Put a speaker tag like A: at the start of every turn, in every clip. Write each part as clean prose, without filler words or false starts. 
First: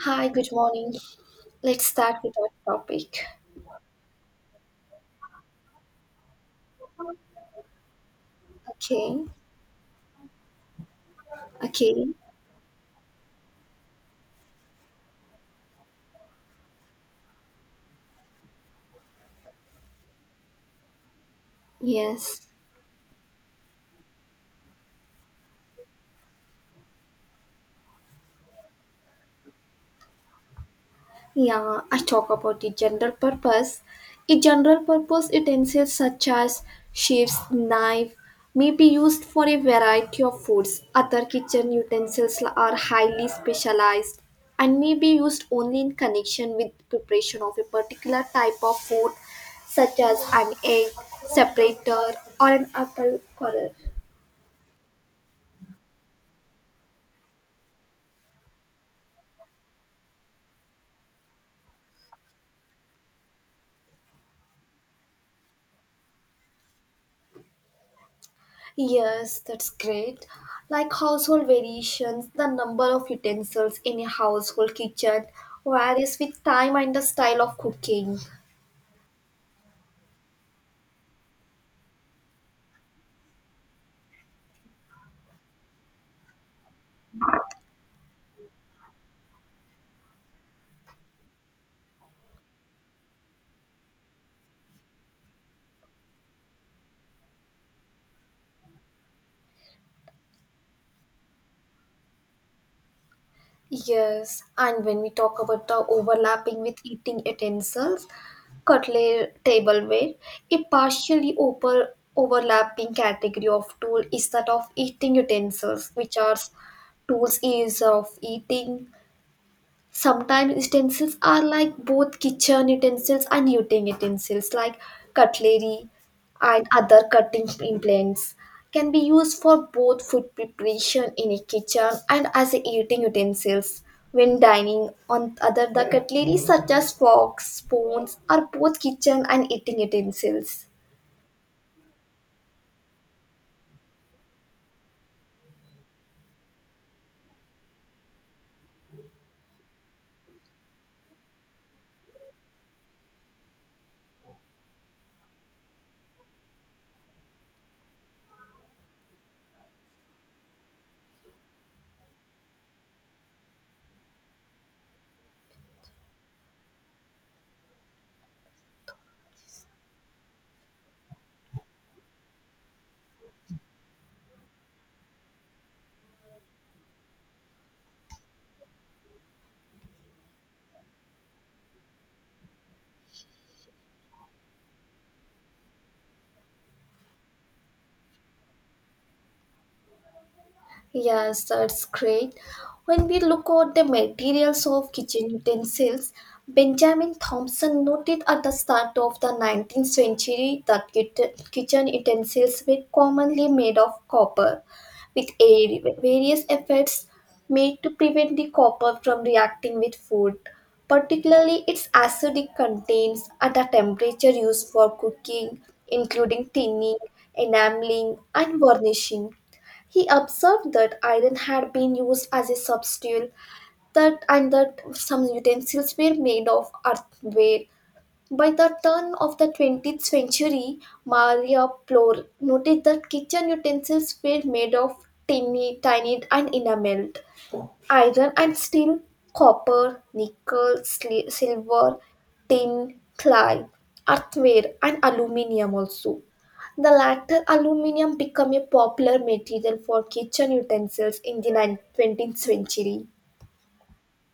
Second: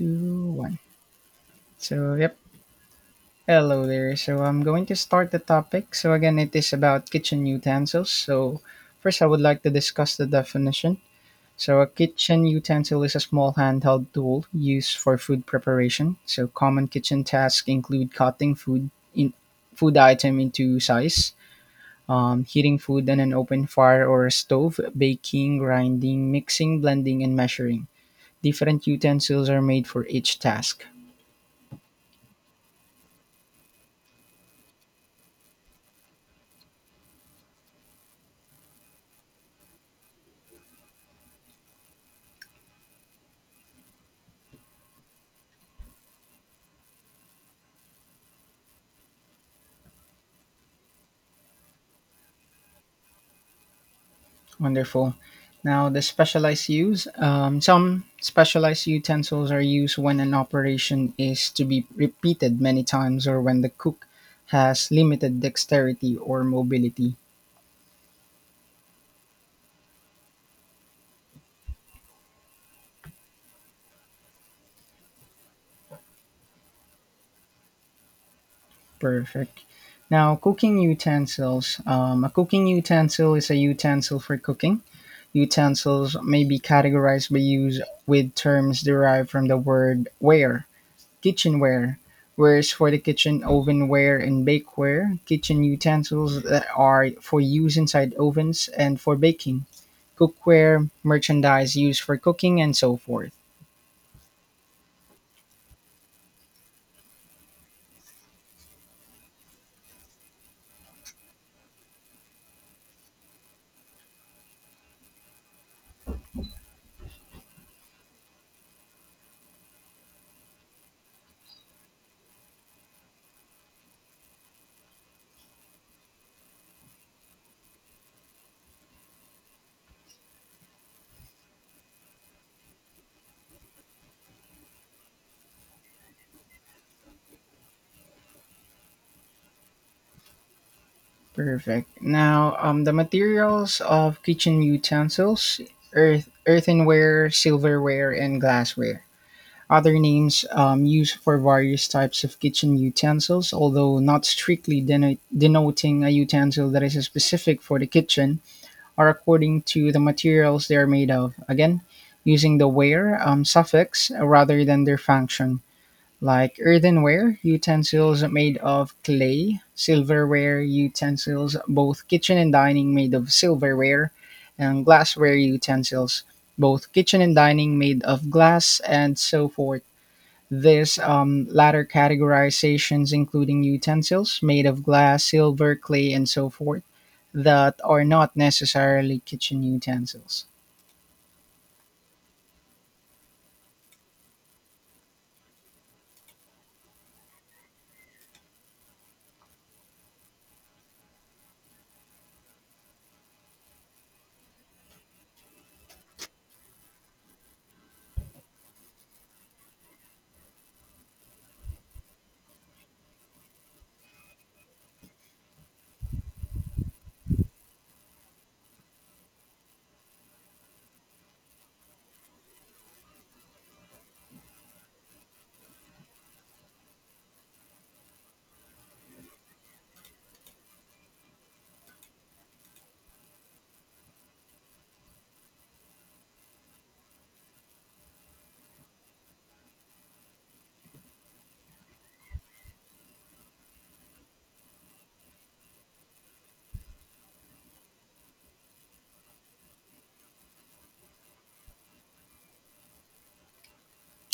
A: Hi, good
B: one.
A: morning. Let's
B: So,
A: start with
B: yep.
A: our topic.
B: Hello there. So, I'm going to start the topic. So, again, it is about kitchen utensils. So, first,
A: Okay,
B: I would like to discuss the definition. So, a
A: okay,
B: kitchen utensil is a small handheld tool used for food preparation. So, common kitchen tasks include cutting food in food item into size,
A: yes.
B: heating food on an open fire or a stove, baking, grinding, mixing, blending, and measuring. Different utensils are made for each task.
A: Yeah, I talk about the general purpose. A general purpose utensils such as sheaves, knife may be used for a variety of foods. Other kitchen utensils are highly specialized and may be used only in connection with preparation of a particular type of food such as an egg separator or an apple corer.
B: Wonderful. Now, the specialized use. Some specialized utensils are used when an operation is to be repeated many times or when the cook has limited dexterity or mobility.
A: Yes, that's great. Like household variations, the number of utensils in a household kitchen varies with time and the style of cooking.
B: Perfect. Now, cooking utensils. A cooking utensil is a utensil for cooking. Utensils may be categorized by use with terms derived from the word ware. Kitchenware, wares for the kitchen, ovenware and bakeware, kitchen utensils that are for use inside ovens and for baking, cookware, merchandise used for cooking, and so forth.
A: Yes, and when we talk about the overlapping with eating utensils, cutlery, tableware, a partially overlapping category of tool is that of eating utensils, which are tools used of eating. Sometimes utensils are like both kitchen utensils and eating utensils, like cutlery and other cutting implements, can be used for both food preparation in a kitchen and as a eating utensils. When dining, on other the cutlery such as forks, spoons are both kitchen and eating utensils.
B: Perfect. Now, the materials of kitchen utensils, earth, earthenware, silverware, and glassware. Other names used for various types of kitchen utensils, although not strictly denoting a utensil that is specific for the kitchen, are according to the materials they are made of. Again, using the ware suffix rather than their function, like earthenware, utensils made of clay, silverware, utensils, both kitchen and dining made of silverware, and glassware utensils, both kitchen and dining made of glass, and so forth. These latter categorizations including utensils made of glass, silver, clay, and so forth that are not necessarily kitchen utensils.
A: Yes, that's great. When we look at the materials of kitchen utensils, Benjamin Thompson noted at the start of the 19th century that kitchen utensils were commonly made of copper, with various efforts made to prevent the copper from reacting with food, particularly its acidic contents at a temperature used for cooking, including tinning, enameling, and varnishing. He observed that iron had been used as a substitute, that some utensils were made of earthenware. By the turn of the 20th century, Maria Plor noted that kitchen utensils were made of tiny and enameled. Iron and steel, copper, nickel, silver, tin, clay, earthenware, and aluminium also. The latter aluminium became a popular material for kitchen utensils in the 19th century.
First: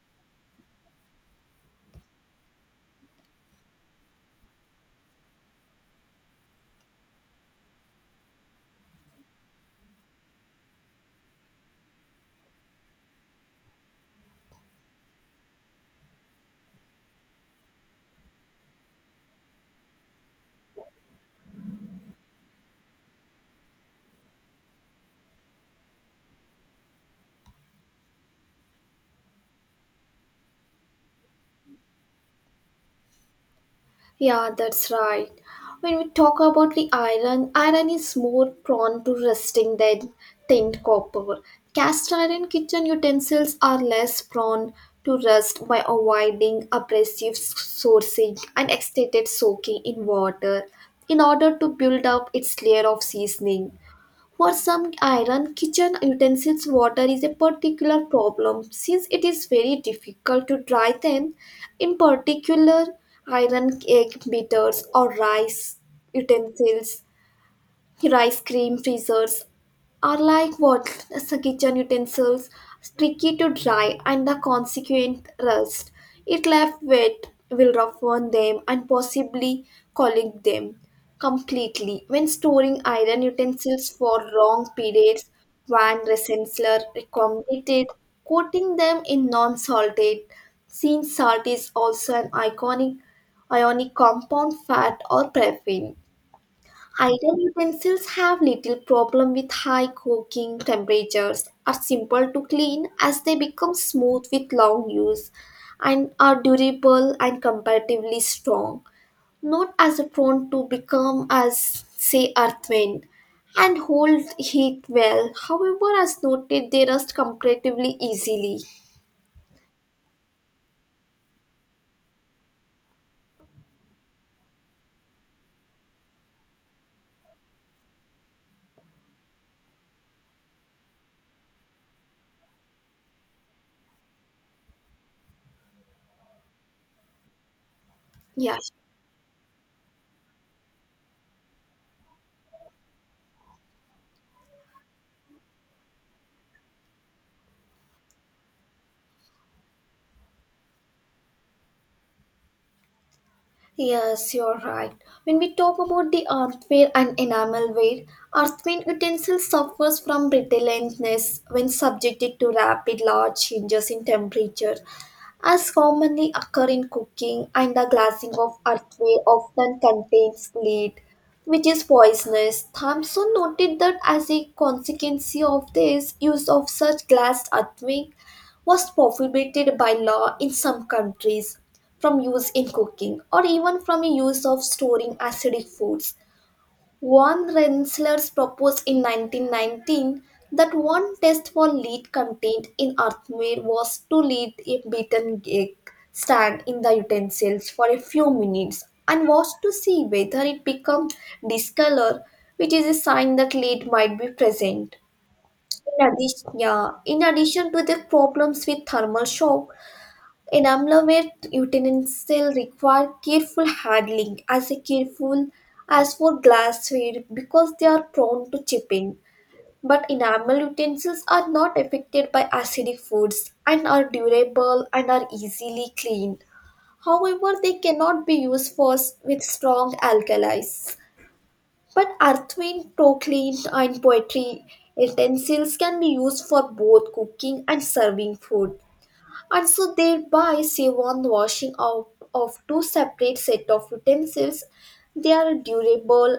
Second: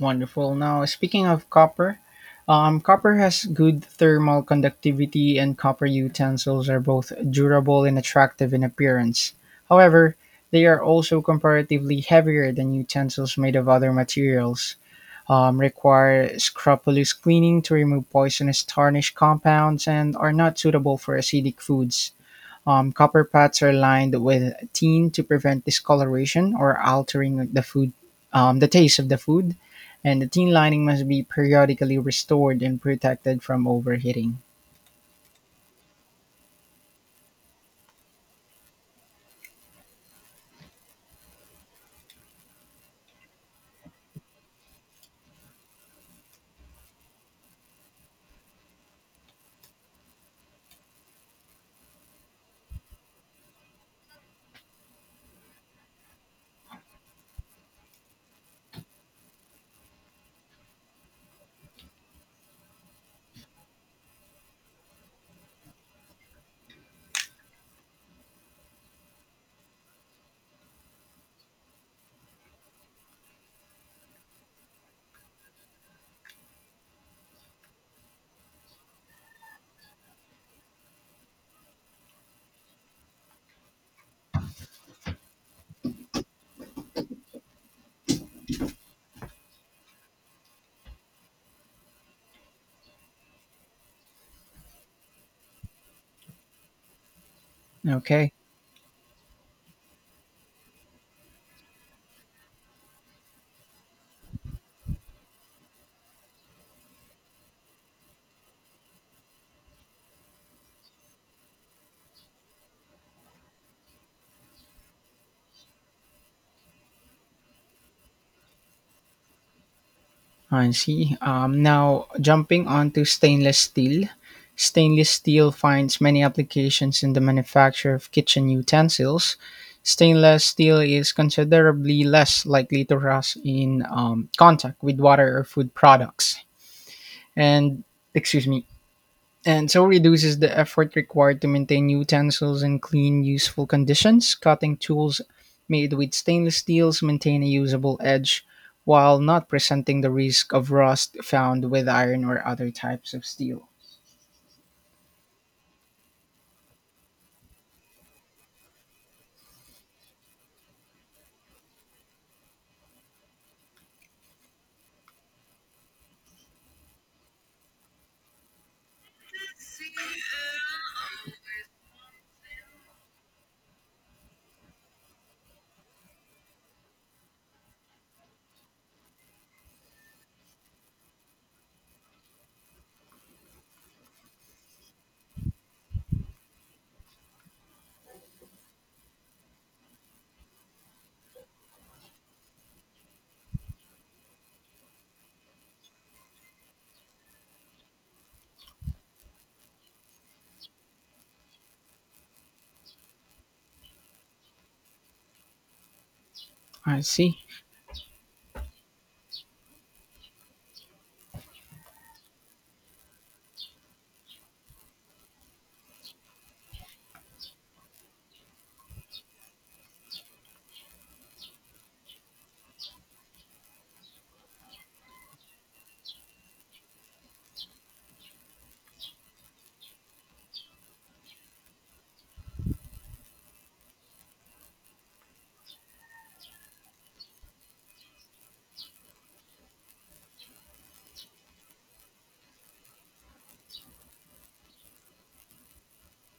B: Wonderful. Now, speaking of copper, copper has good thermal conductivity, and copper utensils are both durable and attractive in appearance. However, they are also comparatively heavier than utensils made of other materials, require scrupulous cleaning to remove poisonous tarnish compounds and are not suitable for acidic foods. Copper pots are lined with tin to prevent discoloration or altering the food, the taste of the food, and the tin lining must be periodically restored and protected from overheating.
A: Yeah, that's right. When we talk about the iron, iron is more prone to rusting than tinned copper. Cast iron kitchen utensils are less prone to rust by avoiding abrasive sourcing and extended soaking in water in order to build up its layer of seasoning. For some iron kitchen utensils, water is a particular problem since it is very difficult to dry them. In particular, iron cake beaters or rice utensils, rice cream freezers are like what the kitchen utensils, tricky to dry and the consequent rust. It left wet will rough on them and possibly collect them completely. When storing iron utensils for long periods, Van Rensselaer recommended coating them in non-salted. Since salt is also an iconic ionic compound, fat or paraffin. Idle utensils
B: Okay.
A: have little problem with high cooking temperatures, are simple to clean as they become smooth with long use, and are durable and comparatively strong, not as prone to become as, say, earthen, and hold heat well. However, as noted, they rust comparatively easily.
B: I see. Now, jumping onto stainless steel finds many applications in the manufacture of kitchen utensils. Stainless steel is considerably less likely to rust in contact with water or food products. And, excuse
A: Yeah.
B: me, and so reduces the effort required to maintain utensils in clean, useful conditions. Cutting tools made with stainless steels maintain a usable edge while not presenting the risk of rust found with iron or other types of steel.
A: Yes, you're right. When we talk about the earthware and enamelware, earthenware utensil suffers from brittleness when subjected to rapid large changes in temperature, as commonly occur in cooking, and the glassing of earthware often contains lead, which is poisonous. Thompson noted that as a consequence of this use of such glass earthware, was prohibited by law in some countries from use in cooking or even from use of storing acidic foods. Von Rensselaers proposed in 1919 that one test for lead contained in earthenware was to leave a beaten egg stand in the utensils for a few minutes and watch to see whether it became discolored, which is a sign that lead might be present. In addition, yeah,
B: I
A: in
B: see.
A: addition to the problems with thermal shock, enamelware utensil require careful handling as a careful as for glassware because they are prone to chipping. But enamel utensils are not affected by acidic foods and are durable and are easily cleaned. However, they cannot be used for with strong alkalis. But earthen, crockery, and poetry utensils can be used for both cooking and serving food and so thereby save on washing out of two separate set of utensils. They are durable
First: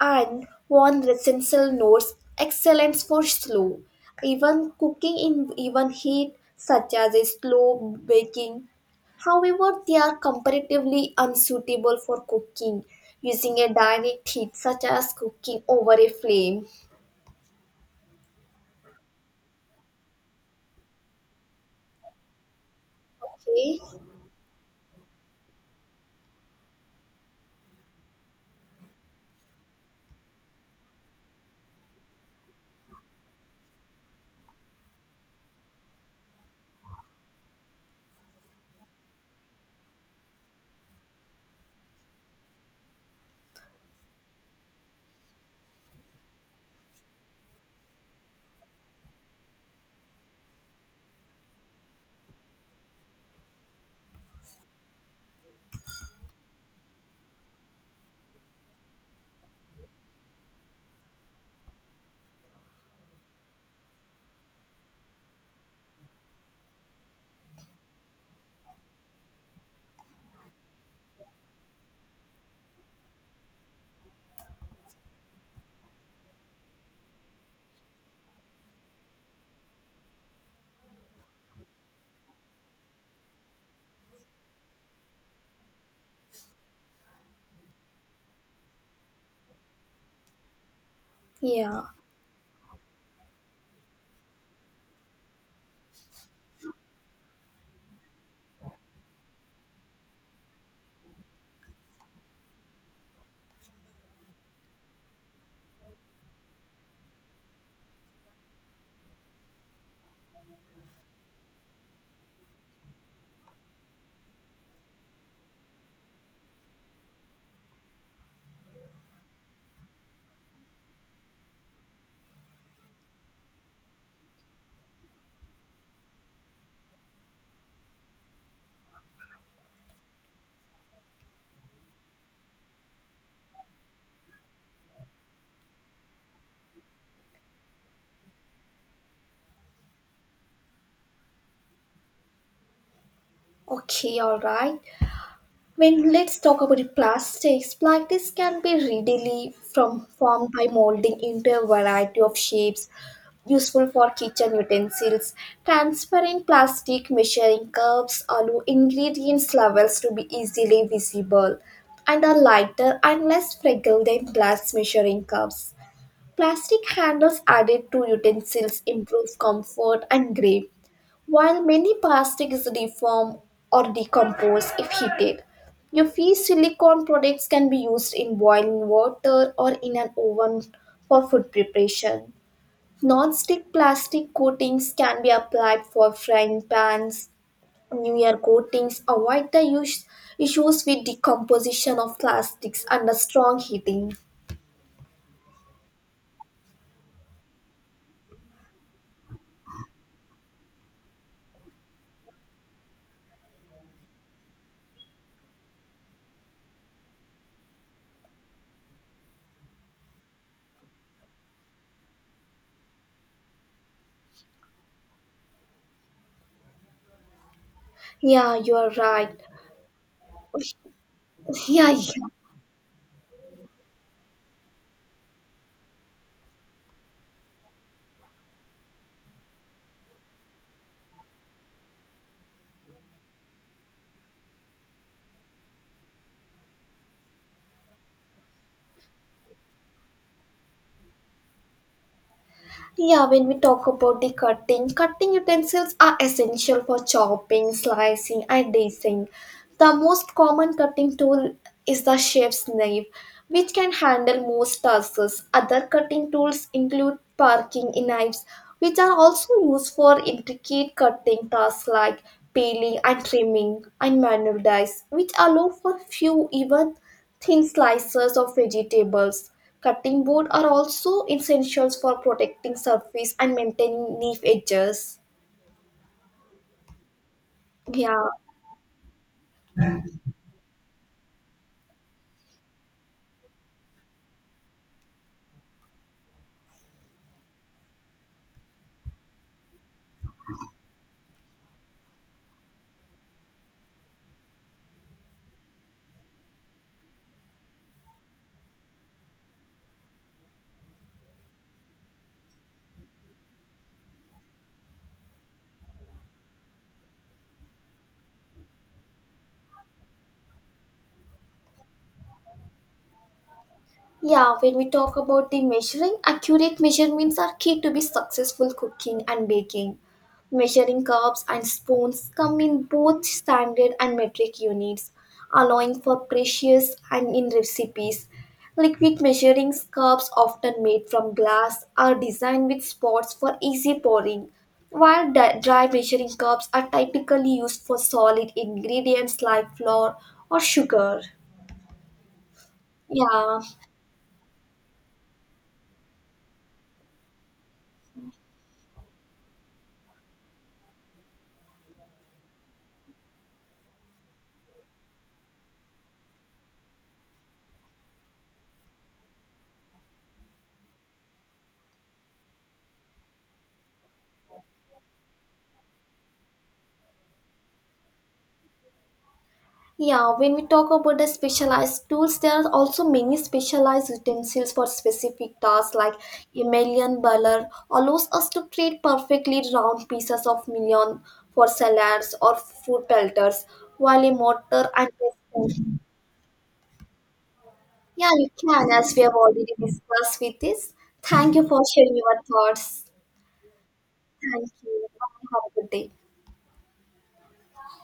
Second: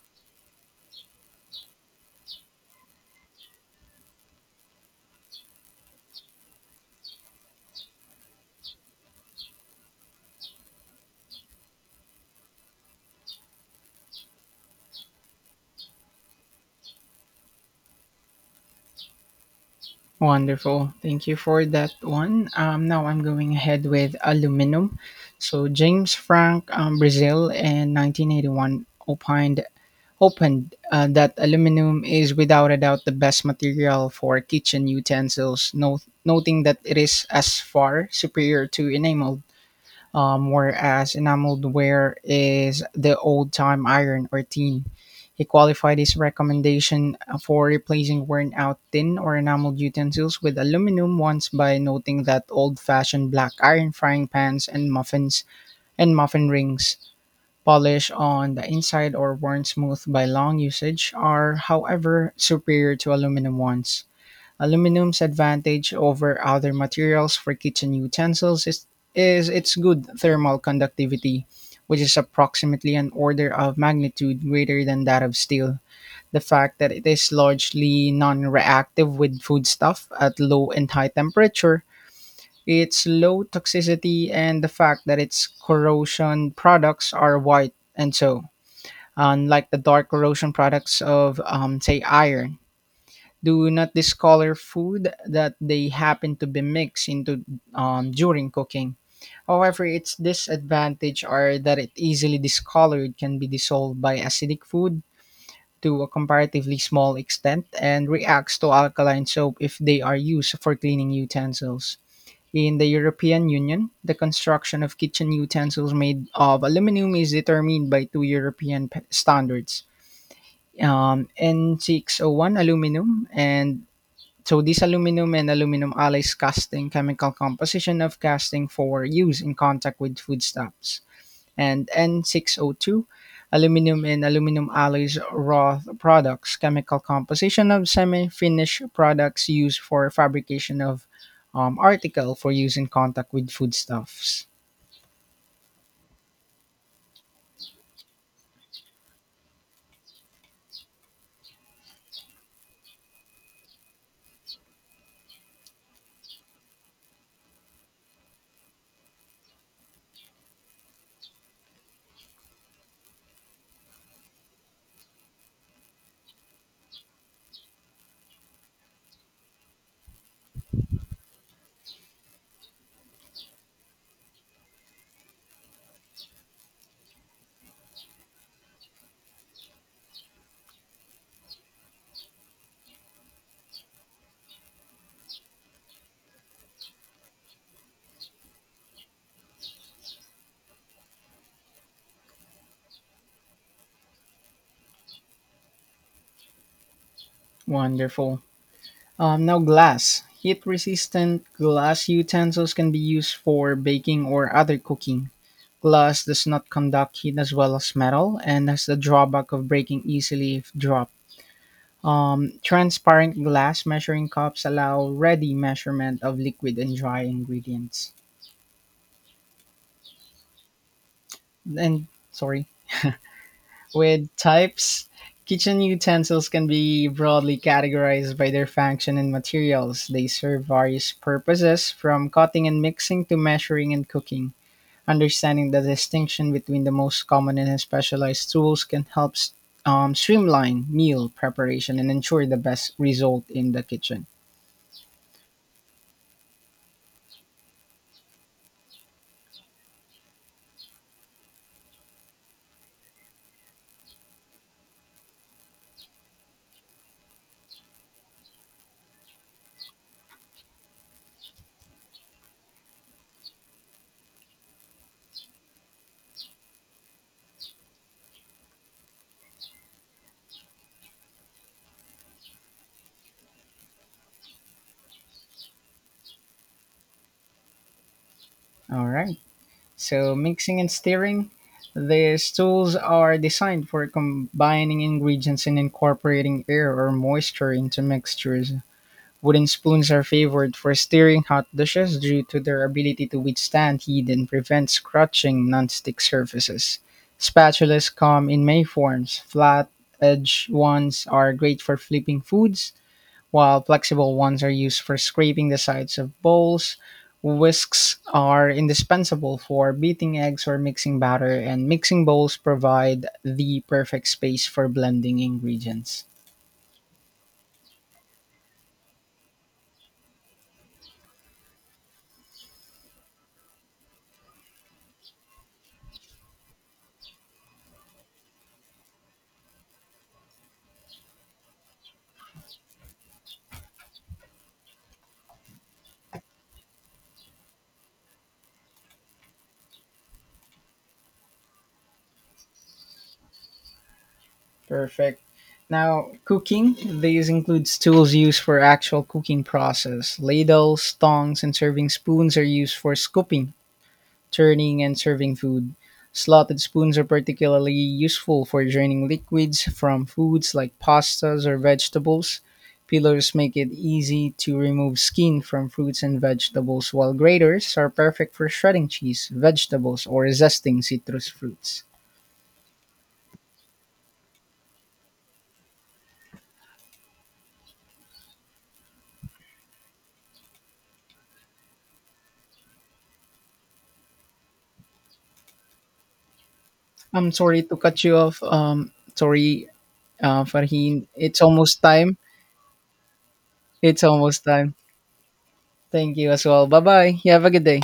A: and one essential notes excellence for slow, even cooking in even heat, such as a slow baking. However, they are comparatively unsuitable for cooking using a direct heat, such as cooking over a flame.
B: Wonderful. Thank you for that one. Now I'm going
A: Okay,
B: ahead with aluminum. So James Frank, Brazil, in 1981 opined opened that aluminum is without a doubt the best material for kitchen utensils, noting that it is as far superior to enamel whereas enameled ware is the old time iron or tin. He qualified his recommendation for replacing worn out tin or enameled utensils with aluminum ones by noting that old fashioned black iron frying pans and muffin rings, polished on the inside or worn smooth by long usage, are, however, superior to aluminum ones. Aluminum's advantage over other materials for kitchen utensils is its good thermal conductivity, which is approximately an order of magnitude greater than that of steel. The fact that it is largely non reactive with foodstuff at low and high temperature, its low toxicity, and the fact that its corrosion products are white and so, unlike the dark corrosion products of,
A: yeah,
B: say, iron. Do not discolor food that they happen to be mixed into during cooking. However, its disadvantage are that it easily discolored can be dissolved by acidic food to a comparatively small extent and reacts to alkaline soap if they are used for cleaning utensils. In the European Union, the construction of kitchen utensils made of aluminum is determined by two European standards, N601 aluminum and so these aluminum and aluminum alloys casting chemical composition of casting for use in contact with foodstuffs. And N602, aluminum and aluminum alloys raw products chemical composition of semi-finished products used for fabrication of article for use in contact with
A: okay, all
B: foodstuffs.
A: right. When let's talk about the plastics, plastics can be readily from formed by molding into a variety of shapes, useful for kitchen utensils, transparent plastic measuring cups allow ingredients levels to be easily visible and are lighter and less fragile than glass measuring cups. Plastic handles added to utensils improve comfort and grip, while many plastics deform or decompose if heated. Your free silicone products can be used in boiling water or in an oven for food preparation. Non-stick plastic coatings can be applied for frying pans. Newer coatings avoid the use, issues with decomposition of plastics under strong heating.
B: Wonderful. Now glass. Heat resistant glass utensils can be used for baking or other cooking. Glass does not conduct heat as well as metal and has the drawback of breaking easily if dropped. Transparent glass measuring cups allow ready measurement of liquid and dry ingredients.
A: Yeah, you are right. Yeah.
B: And sorry, with types, kitchen utensils can be broadly categorized by their function and materials. They serve various purposes from cutting and mixing to measuring and cooking. Understanding the distinction between the most common and specialized tools can help streamline meal preparation and ensure the best
A: Yeah, when
B: result
A: we
B: in the
A: talk about
B: kitchen.
A: the cutting, cutting utensils are essential for chopping, slicing, and dicing. The most common cutting tool is the chef's knife, which can handle most tasks. Other cutting tools include parking knives, which are also used for intricate cutting tasks like peeling and trimming, and manual dice, which allow for few even thin slices of vegetables, cutting board are also essentials for protecting surface and maintaining leaf edges. Yeah.
B: All right. So, mixing and stirring. These tools are designed for combining ingredients and incorporating air or moisture into mixtures. Wooden spoons are favored for stirring hot dishes due to their ability to withstand heat and prevent scratching nonstick surfaces. Spatulas come in many forms. Flat edged ones are great for flipping foods, while flexible ones are used for scraping the sides of bowls. Whisks are indispensable for beating eggs or mixing batter, and mixing bowls provide the perfect
A: Yeah,
B: space
A: when
B: for
A: we talk
B: blending
A: about the measuring,
B: ingredients.
A: accurate measurements are key to be successful cooking and baking. Measuring cups and spoons come in both standard and metric units, allowing for precious and in recipes. Liquid measuring cups often made from glass are designed with spots for easy pouring, while dry measuring cups are typically used for solid ingredients like flour or sugar. Yeah.
B: Perfect. Now, cooking, these includes tools used for actual cooking process. Ladles, tongs, and serving spoons are used for scooping, turning, and serving food. Slotted spoons are particularly useful for draining liquids from foods like pastas or vegetables. Peelers make it easy to remove skin from fruits and vegetables, while graters are perfect for shredding cheese, vegetables,
A: Yeah,
B: or
A: when we talk
B: zesting
A: about the
B: citrus fruits.
A: specialized tools, there are also many specialized utensils for specific tasks like Emilian Baller allows us to create perfectly round pieces of million for salads or food pelters, while a mortar and a spoon.
B: I'm sorry to cut
A: Yeah,
B: you
A: you
B: off.
A: can, as we have already
B: Sorry.
A: discussed with this.
B: Farheen,
A: Thank
B: it's
A: you for
B: almost
A: sharing
B: time.
A: your thoughts.
B: It's almost
A: Thank
B: time.
A: you. Have a good day.
B: Thank you as well. Bye bye. You have a good day.